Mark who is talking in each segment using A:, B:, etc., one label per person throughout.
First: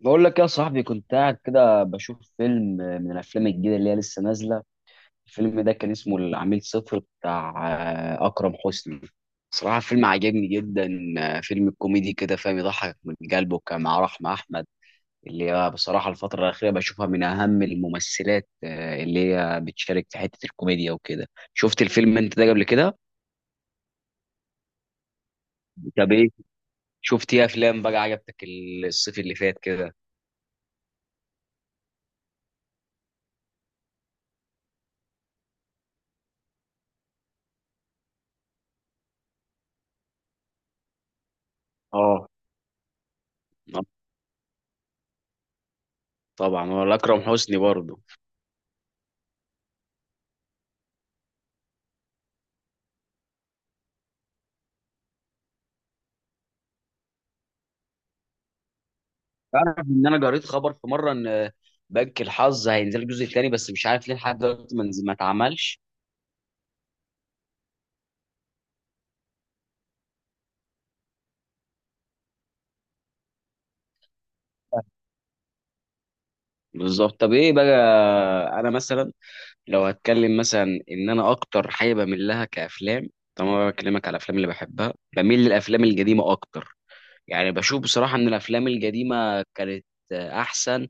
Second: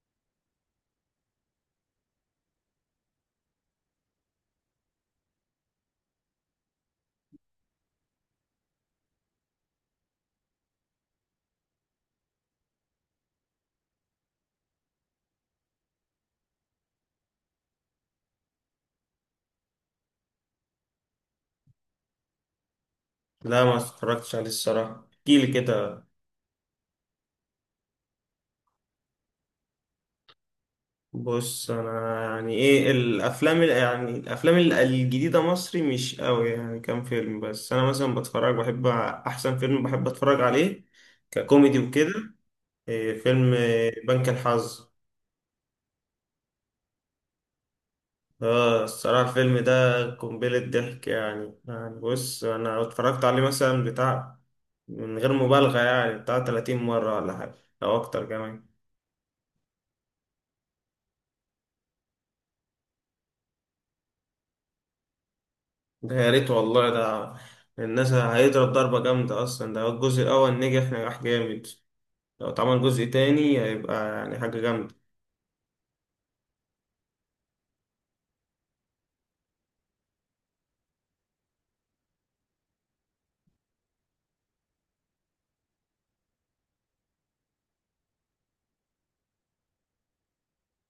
A: بقول لك يا صاحبي، كنت قاعد كده بشوف فيلم من الافلام الجديده اللي هي لسه نازله. الفيلم ده كان اسمه العميل صفر بتاع اكرم حسني. صراحه فيلم عجبني جدا. فيلم كوميدي كده فاهم، يضحك من قلبه، كان مع رحمه احمد اللي هي بصراحه الفتره الاخيره بشوفها من اهم الممثلات، اللي هي بتشارك في حته الكوميديا وكده. شفت الفيلم انت ده قبل كده؟
B: لا ما اتفرجتش عليه الصراحة، احكيلي كده.
A: طب ايه شفت ايه افلام بقى عجبتك الصيف اللي فات كده؟
B: بص انا يعني ايه الافلام ال- يعني الافلام الجديدة مصري مش قوي، يعني كام فيلم بس. انا مثلا بتفرج، بحب احسن فيلم بحب اتفرج عليه ككوميدي وكده.
A: اه.
B: إيه فيلم
A: آه.
B: إيه؟ بنك الحظ.
A: طبعا، ولا اكرم حسني برضه.
B: اه الصراحة الفيلم ده قنبلة ضحك، يعني بص انا اتفرجت عليه مثلا بتاع، من غير مبالغة يعني، بتاع 30 مرة ولا حاجة او اكتر كمان.
A: تعرف ان انا قريت خبر في مره ان بنك الحظ هينزل الجزء الثاني، بس مش عارف ليه لحد دلوقتي ما اتعملش.
B: ده يا ريت والله، ده الناس هيضرب ضربة جامدة، أصلا ده الجزء الأول نجح نجاح جامد، لو اتعمل جزء تاني هيبقى يعني حاجة جامدة.
A: بالظبط. طب ايه بقى، انا مثلا لو هتكلم مثلا ان انا اكتر حاجه بميل لها كافلام، طبعا أنا بكلمك على الافلام اللي بحبها، بميل للافلام القديمه اكتر. يعني بشوف بصراحه ان الافلام القديمه كانت احسن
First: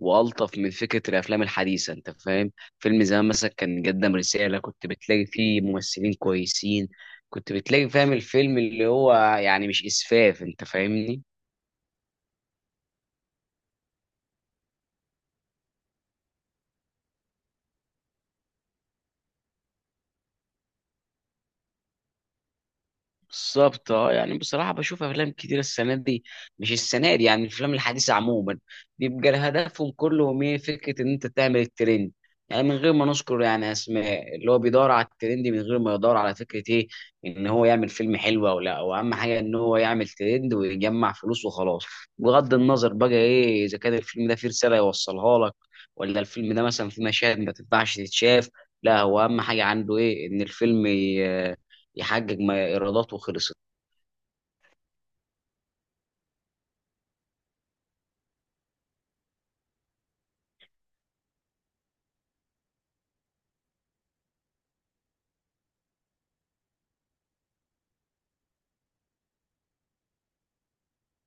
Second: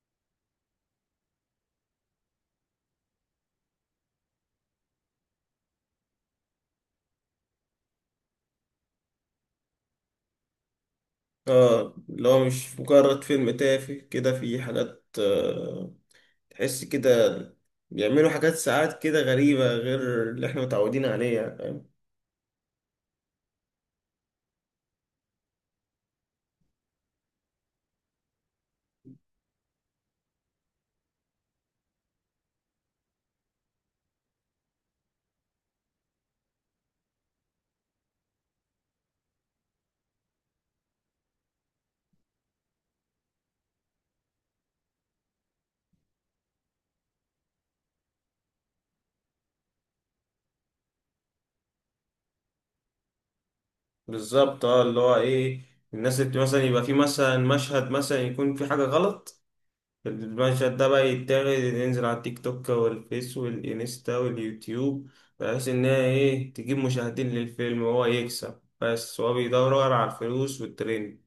A: والطف من فكره الافلام الحديثه، انت فاهم. فيلم زمان مثلا كان قدم رساله، كنت بتلاقي فيه ممثلين كويسين، كنت بتلاقي فاهم الفيلم اللي هو، يعني مش اسفاف، انت فاهمني.
B: اه اللي هو مش مجرد فيلم تافه كده، في حاجات تحس كده، بيعملوا حاجات ساعات كده غريبة غير اللي احنا متعودين عليها.
A: بالظبط. اه يعني بصراحة بشوف أفلام كتير السنة دي، مش السنة دي يعني الأفلام الحديثة عموما، بيبقى هدفهم كلهم إيه؟ فكرة إن أنت تعمل الترند. يعني من غير ما نذكر يعني أسماء، اللي هو بيدور على الترند من غير ما يدور على فكرة إيه؟ إن هو يعمل فيلم حلو أو لا. وأهم حاجة إن هو يعمل ترند ويجمع فلوس وخلاص، بغض النظر بقى إيه إذا كان الفيلم ده فيه رسالة يوصلها لك، ولا الفيلم ده مثلا فيه مشاهد ما تنفعش تتشاف. لا، هو أهم حاجة عنده إيه؟ إن الفيلم يحقق ما ايراداته وخلصت.
B: بالظبط اه، اللي هو ايه، الناس اللي مثلا يبقى في مثلا مشهد مثلا يكون في حاجة غلط، المشهد ده بقى يتاخد ينزل على التيك توك والفيس والإنستا واليوتيوب، بحيث إن هي إيه تجيب مشاهدين للفيلم وهو يكسب، بس هو بيدور على الفلوس والترند.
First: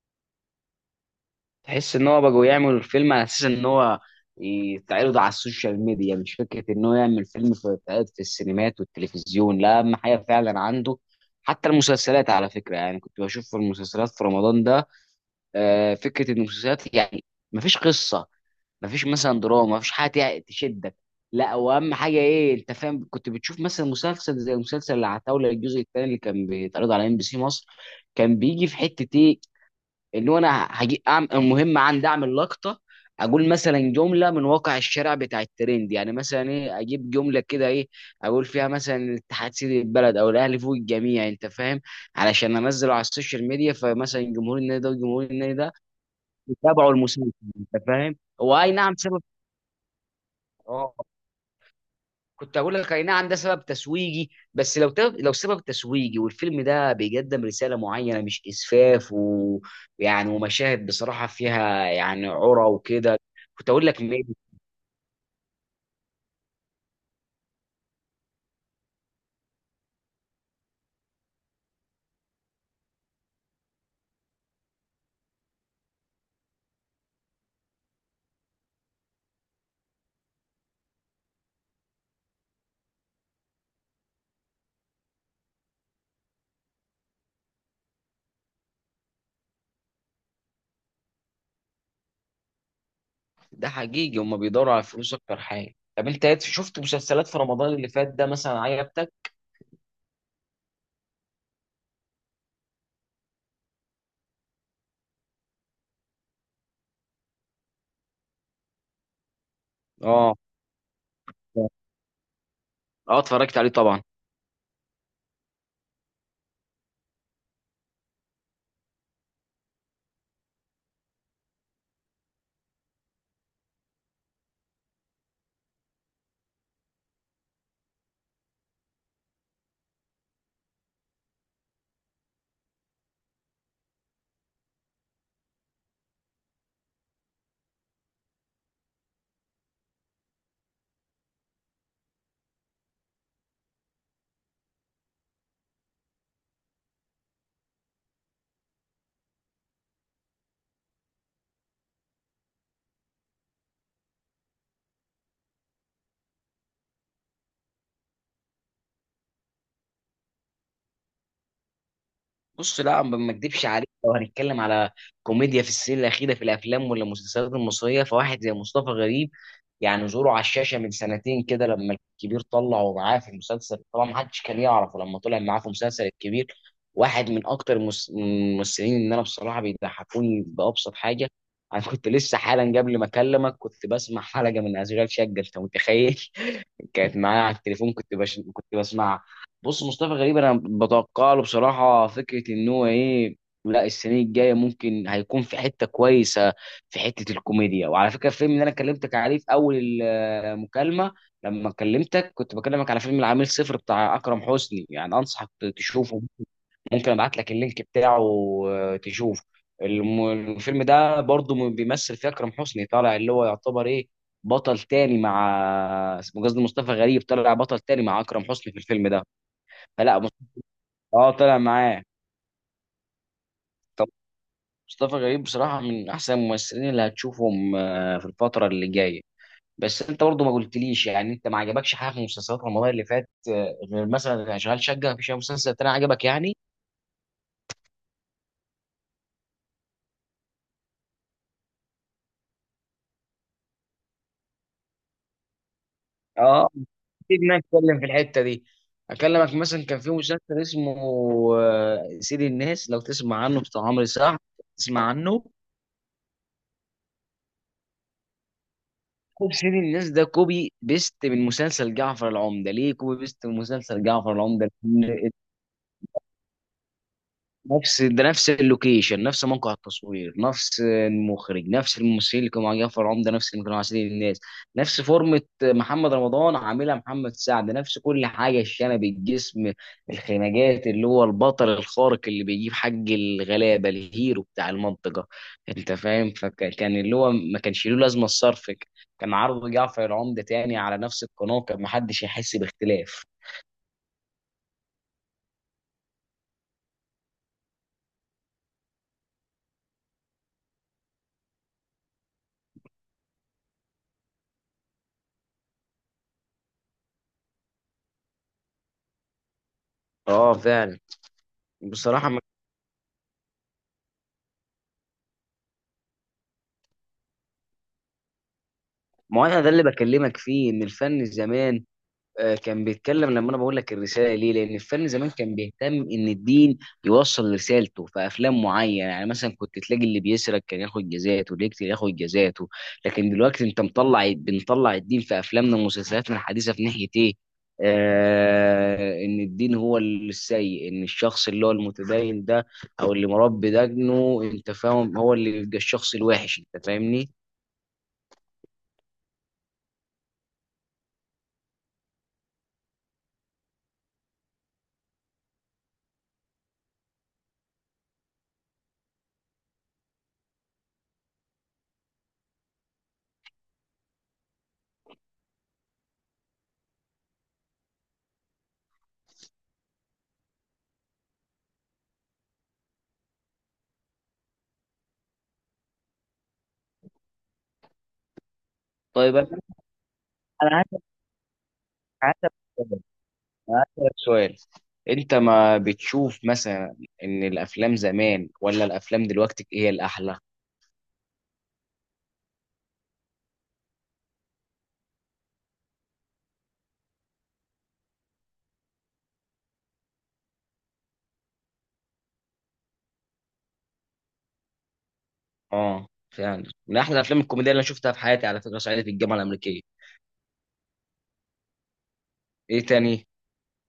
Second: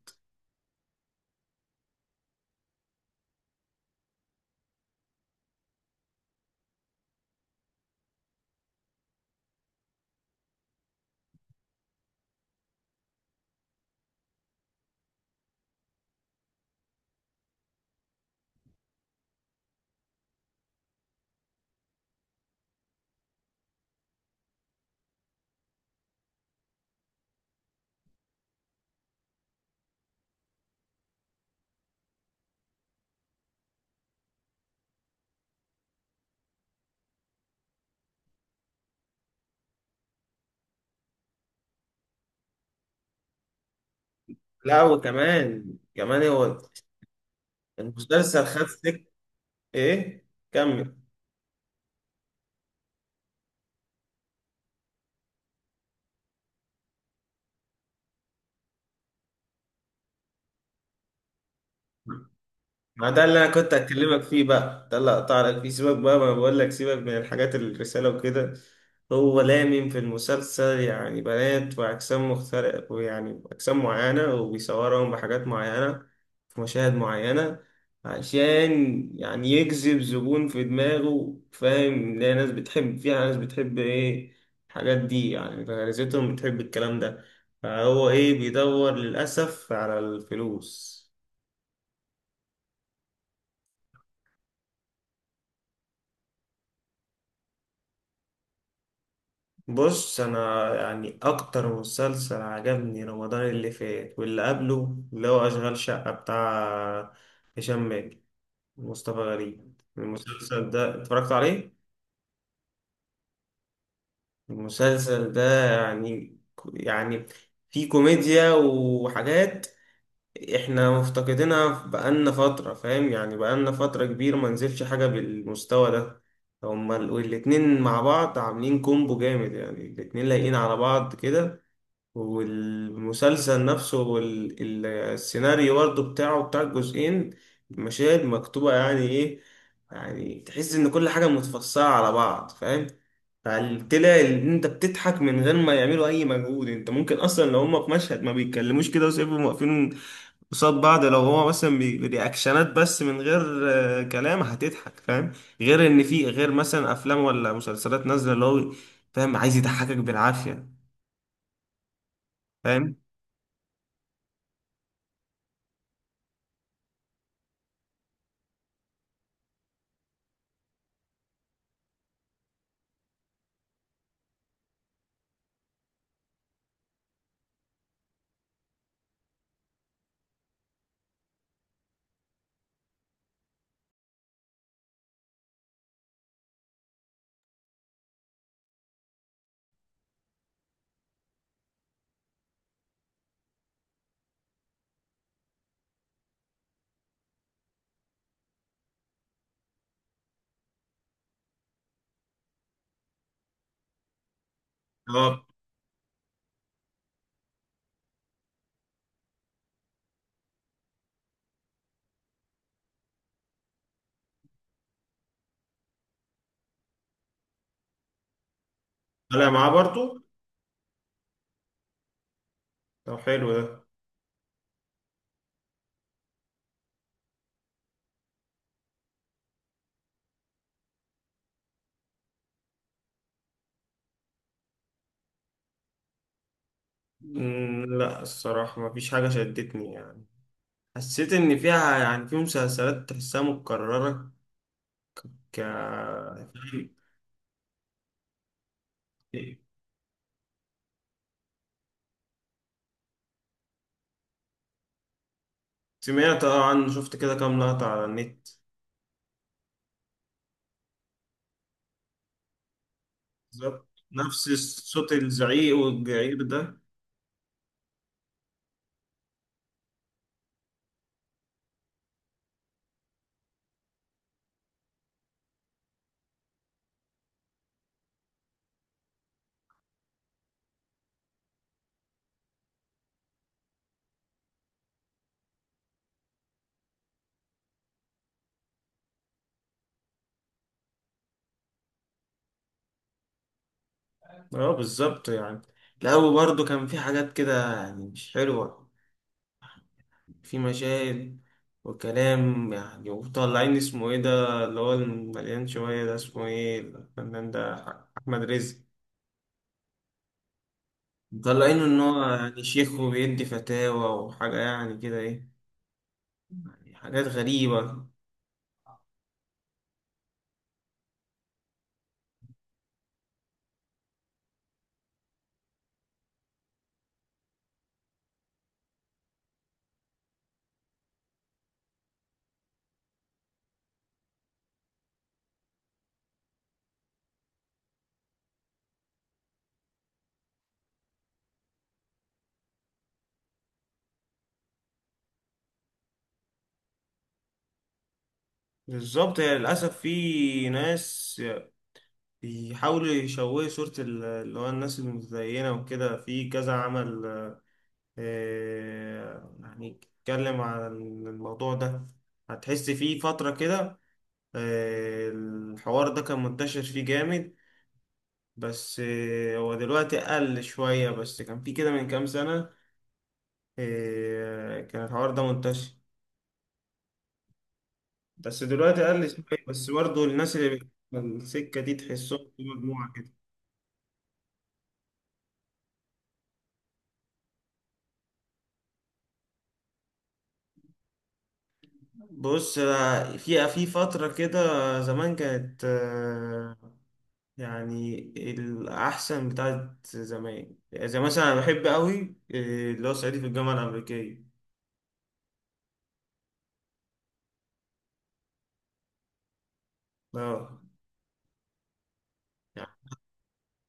A: تحس ان هو بقوا يعملوا الفيلم على اساس ان هو يتعرض على السوشيال ميديا، مش فكره ان هو يعمل فيلم في يتعرض في السينمات والتلفزيون. لا، اهم حاجه فعلا عنده. حتى المسلسلات على فكره، يعني كنت بشوف في المسلسلات في رمضان ده فكره ان المسلسلات يعني مفيش قصه، مفيش مثلا دراما، مفيش حاجه تشدك. لا، واهم حاجه ايه، انت فاهم، كنت بتشوف مثلا مسلسل زي مسلسل العتاوله الجزء الثاني اللي كان بيتعرض على ام بي سي مصر، كان بيجي في حته ايه، اللي هو انا هجي أعمل المهم عندي اعمل لقطه، اقول مثلا جمله من واقع الشارع بتاع الترند، يعني مثلا ايه، اجيب جمله كده ايه، اقول فيها مثلا الاتحاد سيد البلد، او الاهلي فوق الجميع، انت فاهم، علشان انزله على السوشيال ميديا، فمثلا جمهور النادي
B: لا،
A: ده وجمهور النادي ده
B: وكمان هو
A: يتابعوا المسلسل، انت فاهم.
B: المسلسل
A: هو
B: خد
A: اي نعم
B: سك.
A: سبب.
B: إيه،
A: اه.
B: كمل.
A: كنت هقول لك اي نعم ده سبب تسويقي، بس لو سبب تسويقي والفيلم ده بيقدم رساله معينه مش اسفاف، ويعني ومشاهد بصراحه فيها يعني عرى
B: ما
A: وكده.
B: ده اللي انا
A: كنت
B: كنت
A: اقول لك
B: هكلمك
A: ماشي.
B: فيه بقى، ده اللي هقطع لك فيه. سيبك بقى، ما بقول لك سيبك من الحاجات، الرساله وكده. هو لامم في المسلسل يعني بنات واجسام مختلفه، ويعني اجسام معينه وبيصورهم بحاجات معينه في مشاهد معينه، عشان يعني يجذب زبون في دماغه، فاهم؟ لا ناس بتحب فيها، ناس بتحب ايه الحاجات دي، يعني غريزتهم بتحب الكلام ده. فهو ايه، بيدور للاسف على الفلوس.
A: ده حقيقي، هم بيدوروا على الفلوس اكتر حاجه. طب انت شفت مسلسلات في رمضان اللي فات ده مثلا عجبتك؟
B: بص انا يعني اكتر مسلسل عجبني رمضان اللي فات واللي قبله اللي هو اشغال شقة، بتاع هشام ماجد ومصطفى غريب.
A: اه.
B: المسلسل ده اتفرجت عليه.
A: اه اتفرجت عليه طبعا.
B: المسلسل ده يعني يعني فيه كوميديا وحاجات احنا مفتقدينها بقالنا فترة، فاهم؟ يعني بقالنا فترة كبيرة ما نزلش حاجة بالمستوى ده. هما الاتنين مع بعض عاملين كومبو جامد، يعني الاتنين لايقين على بعض كده، والمسلسل نفسه والسيناريو برضه بتاعه بتاع الجزئين مشاهد مكتوبة، يعني ايه، يعني تحس ان كل حاجة متفصلة على بعض، فاهم؟ فطلع ان انت بتضحك من غير ما يعملوا اي مجهود. انت ممكن اصلا لو هما في مشهد ما بيتكلموش كده وسيبهم واقفين قصاد بعض، لو هو مثلا برياكشنات بس من غير كلام، هتضحك، فاهم؟ غير ان في غير مثلا افلام ولا مسلسلات نازلة اللي هو فاهم عايز يضحكك بالعافية.
A: بص، لا ما اكدبش عليك، لو هنتكلم على كوميديا في السنين الاخيره في الافلام ولا المسلسلات المصريه، فواحد زي مصطفى غريب، يعني ظهوره على الشاشه من سنتين كده لما الكبير طلع ومعاه في المسلسل، طبعا ما حدش كان يعرفه لما طلع معاه في مسلسل الكبير، واحد من اكتر الممثلين اللي انا بصراحه بيضحكوني بابسط حاجه. انا كنت لسه حالا قبل ما اكلمك كنت بسمع حلقه من اشغال شقه، انت متخيل، كانت معايا على التليفون، كنت بسمعها. بص مصطفى غريب انا بتوقع له بصراحه فكره ان هو ايه، لا السنه الجايه ممكن هيكون في حته كويسه، في حته الكوميديا. وعلى فكره الفيلم اللي انا كلمتك عليه في اول المكالمه، لما كلمتك كنت بكلمك على فيلم العميل صفر بتاع اكرم حسني، يعني
B: فاهم.
A: انصحك تشوفه، ممكن ابعت لك اللينك بتاعه تشوفه. الم- الفيلم ده برضو بيمثل فيه اكرم حسني، طالع اللي هو يعتبر ايه، بطل تاني مع، اسمه قصدي مصطفى غريب، طلع بطل تاني مع اكرم حسني في الفيلم ده.
B: طالع معاه
A: فلا
B: برضو.
A: مص- اه طلع معاه.
B: طب حلو ده.
A: طب مصطفى غريب بصراحة من احسن الممثلين اللي هتشوفهم في الفترة اللي جاية. بس انت برضو ما قلتليش يعني، انت ما عجبكش حاجة في مسلسلات رمضان اللي فات غير مثلا شغال شقة؟ مفيش أي مسلسل تاني عجبك يعني؟
B: مم، لا الصراحة ما فيش حاجة شدتني، يعني حسيت إن فيها، يعني في مسلسلات تحسها متكررة ك
A: اه اكيد إن انا اتكلم في الحته دي، اكلمك مثلا كان في مسلسل اسمه سيد الناس، لو تسمع عنه، بتاع عمرو سعد، تسمع عنه.
B: سمعت اه عنه، شفت كده كام لقطة على النت.
A: كوب، سيد الناس ده كوبي بيست من مسلسل جعفر العمدة. ليه كوبي بيست من
B: بالظبط
A: مسلسل جعفر
B: نفس
A: العمدة؟
B: صوت الزعيق والجعير ده.
A: نفس ده، نفس اللوكيشن، نفس موقع التصوير، نفس المخرج، نفس الممثلين اللي كانوا مع جعفر عمده نفس اللي كانوا مع سيد الناس، نفس فورمة محمد رمضان عاملها محمد سعد، نفس كل حاجة، الشنب، الجسم، الخناجات، اللي هو البطل الخارق اللي بيجيب حق الغلابة، الهيرو بتاع المنطقة، انت فاهم. فكان اللي هو ما كانش له لازمة الصرف، كان عرض جعفر العمده تاني على نفس القناة، كان محدش يحس باختلاف.
B: اه بالظبط يعني، لا وبرضه كان في حاجات كده يعني مش حلوة، في مشاهد وكلام يعني، وطالعين اسمه ايه ده اللي هو المليان شوية ده، اسمه ايه الفنان ده؟ أحمد رزق،
A: اه فعلا
B: مطلعينه إن هو
A: بصراحة.
B: يعني شيخ وبيدي فتاوى وحاجة يعني كده، إيه يعني حاجات غريبة.
A: ما هو انا ده اللي بكلمك فيه، ان الفن زمان كان بيتكلم، لما انا بقول لك الرساله ليه، لان الفن زمان كان بيهتم ان الدين يوصل رسالته في افلام معينه، يعني مثلا كنت تلاقي اللي بيسرق كان ياخد جزاته، اللي يقتل ياخد جزاته. لكن دلوقتي انت مطلع، بنطلع الدين في افلامنا ومسلسلاتنا الحديثه في ناحيه ايه، ان الدين هو السيء، ان الشخص اللي هو المتدين ده او اللي مربي دجنه، انت فاهم، هو اللي يبقى الشخص الوحش، انت فاهمني.
B: بالظبط، يعني للأسف في ناس بيحاولوا يشوهوا صورة اللي هو الناس المتدينة وكده في كذا عمل. يعني اتكلم عن الموضوع ده، هتحس في فترة كده الحوار ده كان منتشر فيه جامد، بس هو دلوقتي قل شوية، بس كان فيه كده من كام سنة كان الحوار ده منتشر، بس دلوقتي قل
A: طيب انا
B: شوية، بس برضه الناس
A: على
B: اللي في
A: حسب
B: السكة دي
A: على
B: تحسهم
A: حسب
B: في مجموعة كده.
A: هسألك سؤال، انت ما بتشوف مثلا ان الافلام زمان ولا الافلام دلوقتي هي الاحلى؟
B: بص في فترة كده زمان كانت يعني الأحسن بتاعت زمان، زي مثلا أنا بحب أوي اللي هو صعيدي في الجامعة الأمريكية.
A: اه فعلا، من احلى الافلام الكوميديه اللي انا شفتها في حياتي على فكره صعيدي في الجامعه الامريكيه.
B: اه،
A: ايه تاني؟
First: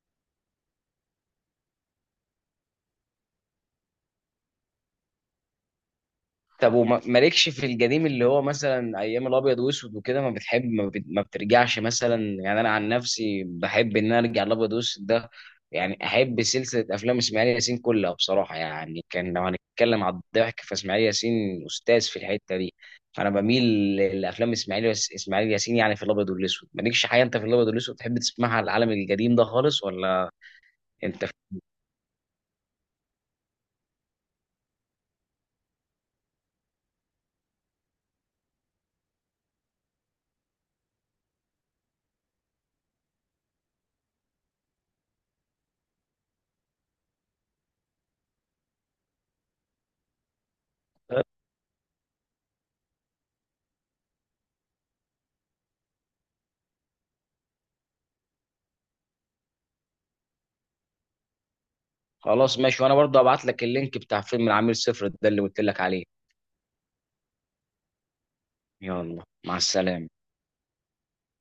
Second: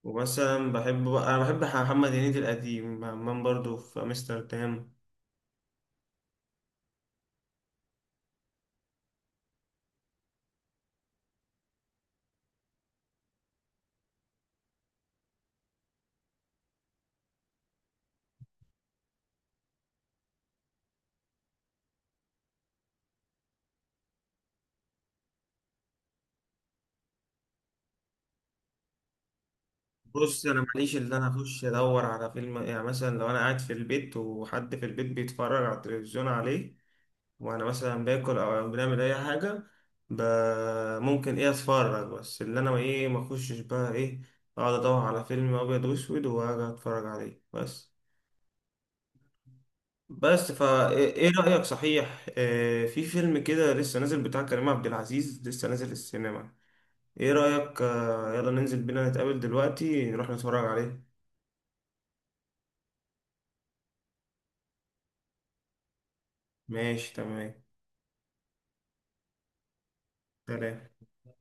B: ومثلا بحب بقى، أنا بحب محمد هنيدي القديم، همام برضو في أمستردام.
A: طب مالكش في القديم، اللي هو مثلا ايام الابيض واسود وكده، ما بتحب، ما بترجعش مثلا؟ يعني انا عن نفسي بحب ان انا ارجع الابيض واسود ده، يعني احب سلسله افلام اسماعيل ياسين كلها بصراحه، يعني كان لو هنتكلم على الضحك فاسماعيل ياسين استاذ في الحته دي. انا بميل لافلام اسماعيل ياسين، يعني في الابيض والاسود مالكش حاجه انت في الابيض والاسود تحب تسمعها على العالم القديم ده خالص، ولا؟
B: بص أنا ماليش، اللي
A: انت
B: أنا
A: في...
B: أخش أدور على فيلم، يعني مثلا لو أنا قاعد في البيت وحد في البيت بيتفرج على التلفزيون عليه وأنا مثلا باكل أو بنعمل أي حاجة، ب... ممكن إيه أتفرج، بس اللي أنا إيه ما أخشش بقى إيه أقعد أدور على فيلم أبيض وأسود وأقعد أتفرج عليه بس. بس فا ايه، إيه رأيك صحيح في فيلم كده لسه نازل بتاع كريم عبد العزيز لسه نازل السينما، ايه رأيك يلا ننزل بينا نتقابل دلوقتي نروح نتفرج عليه.
A: خلاص ماشي، وانا برضه هبعت لك اللينك بتاع فيلم العميل صفر ده اللي قلت لك عليه.
B: ماشي تمام.
A: يلا، مع السلامة.
B: سلام.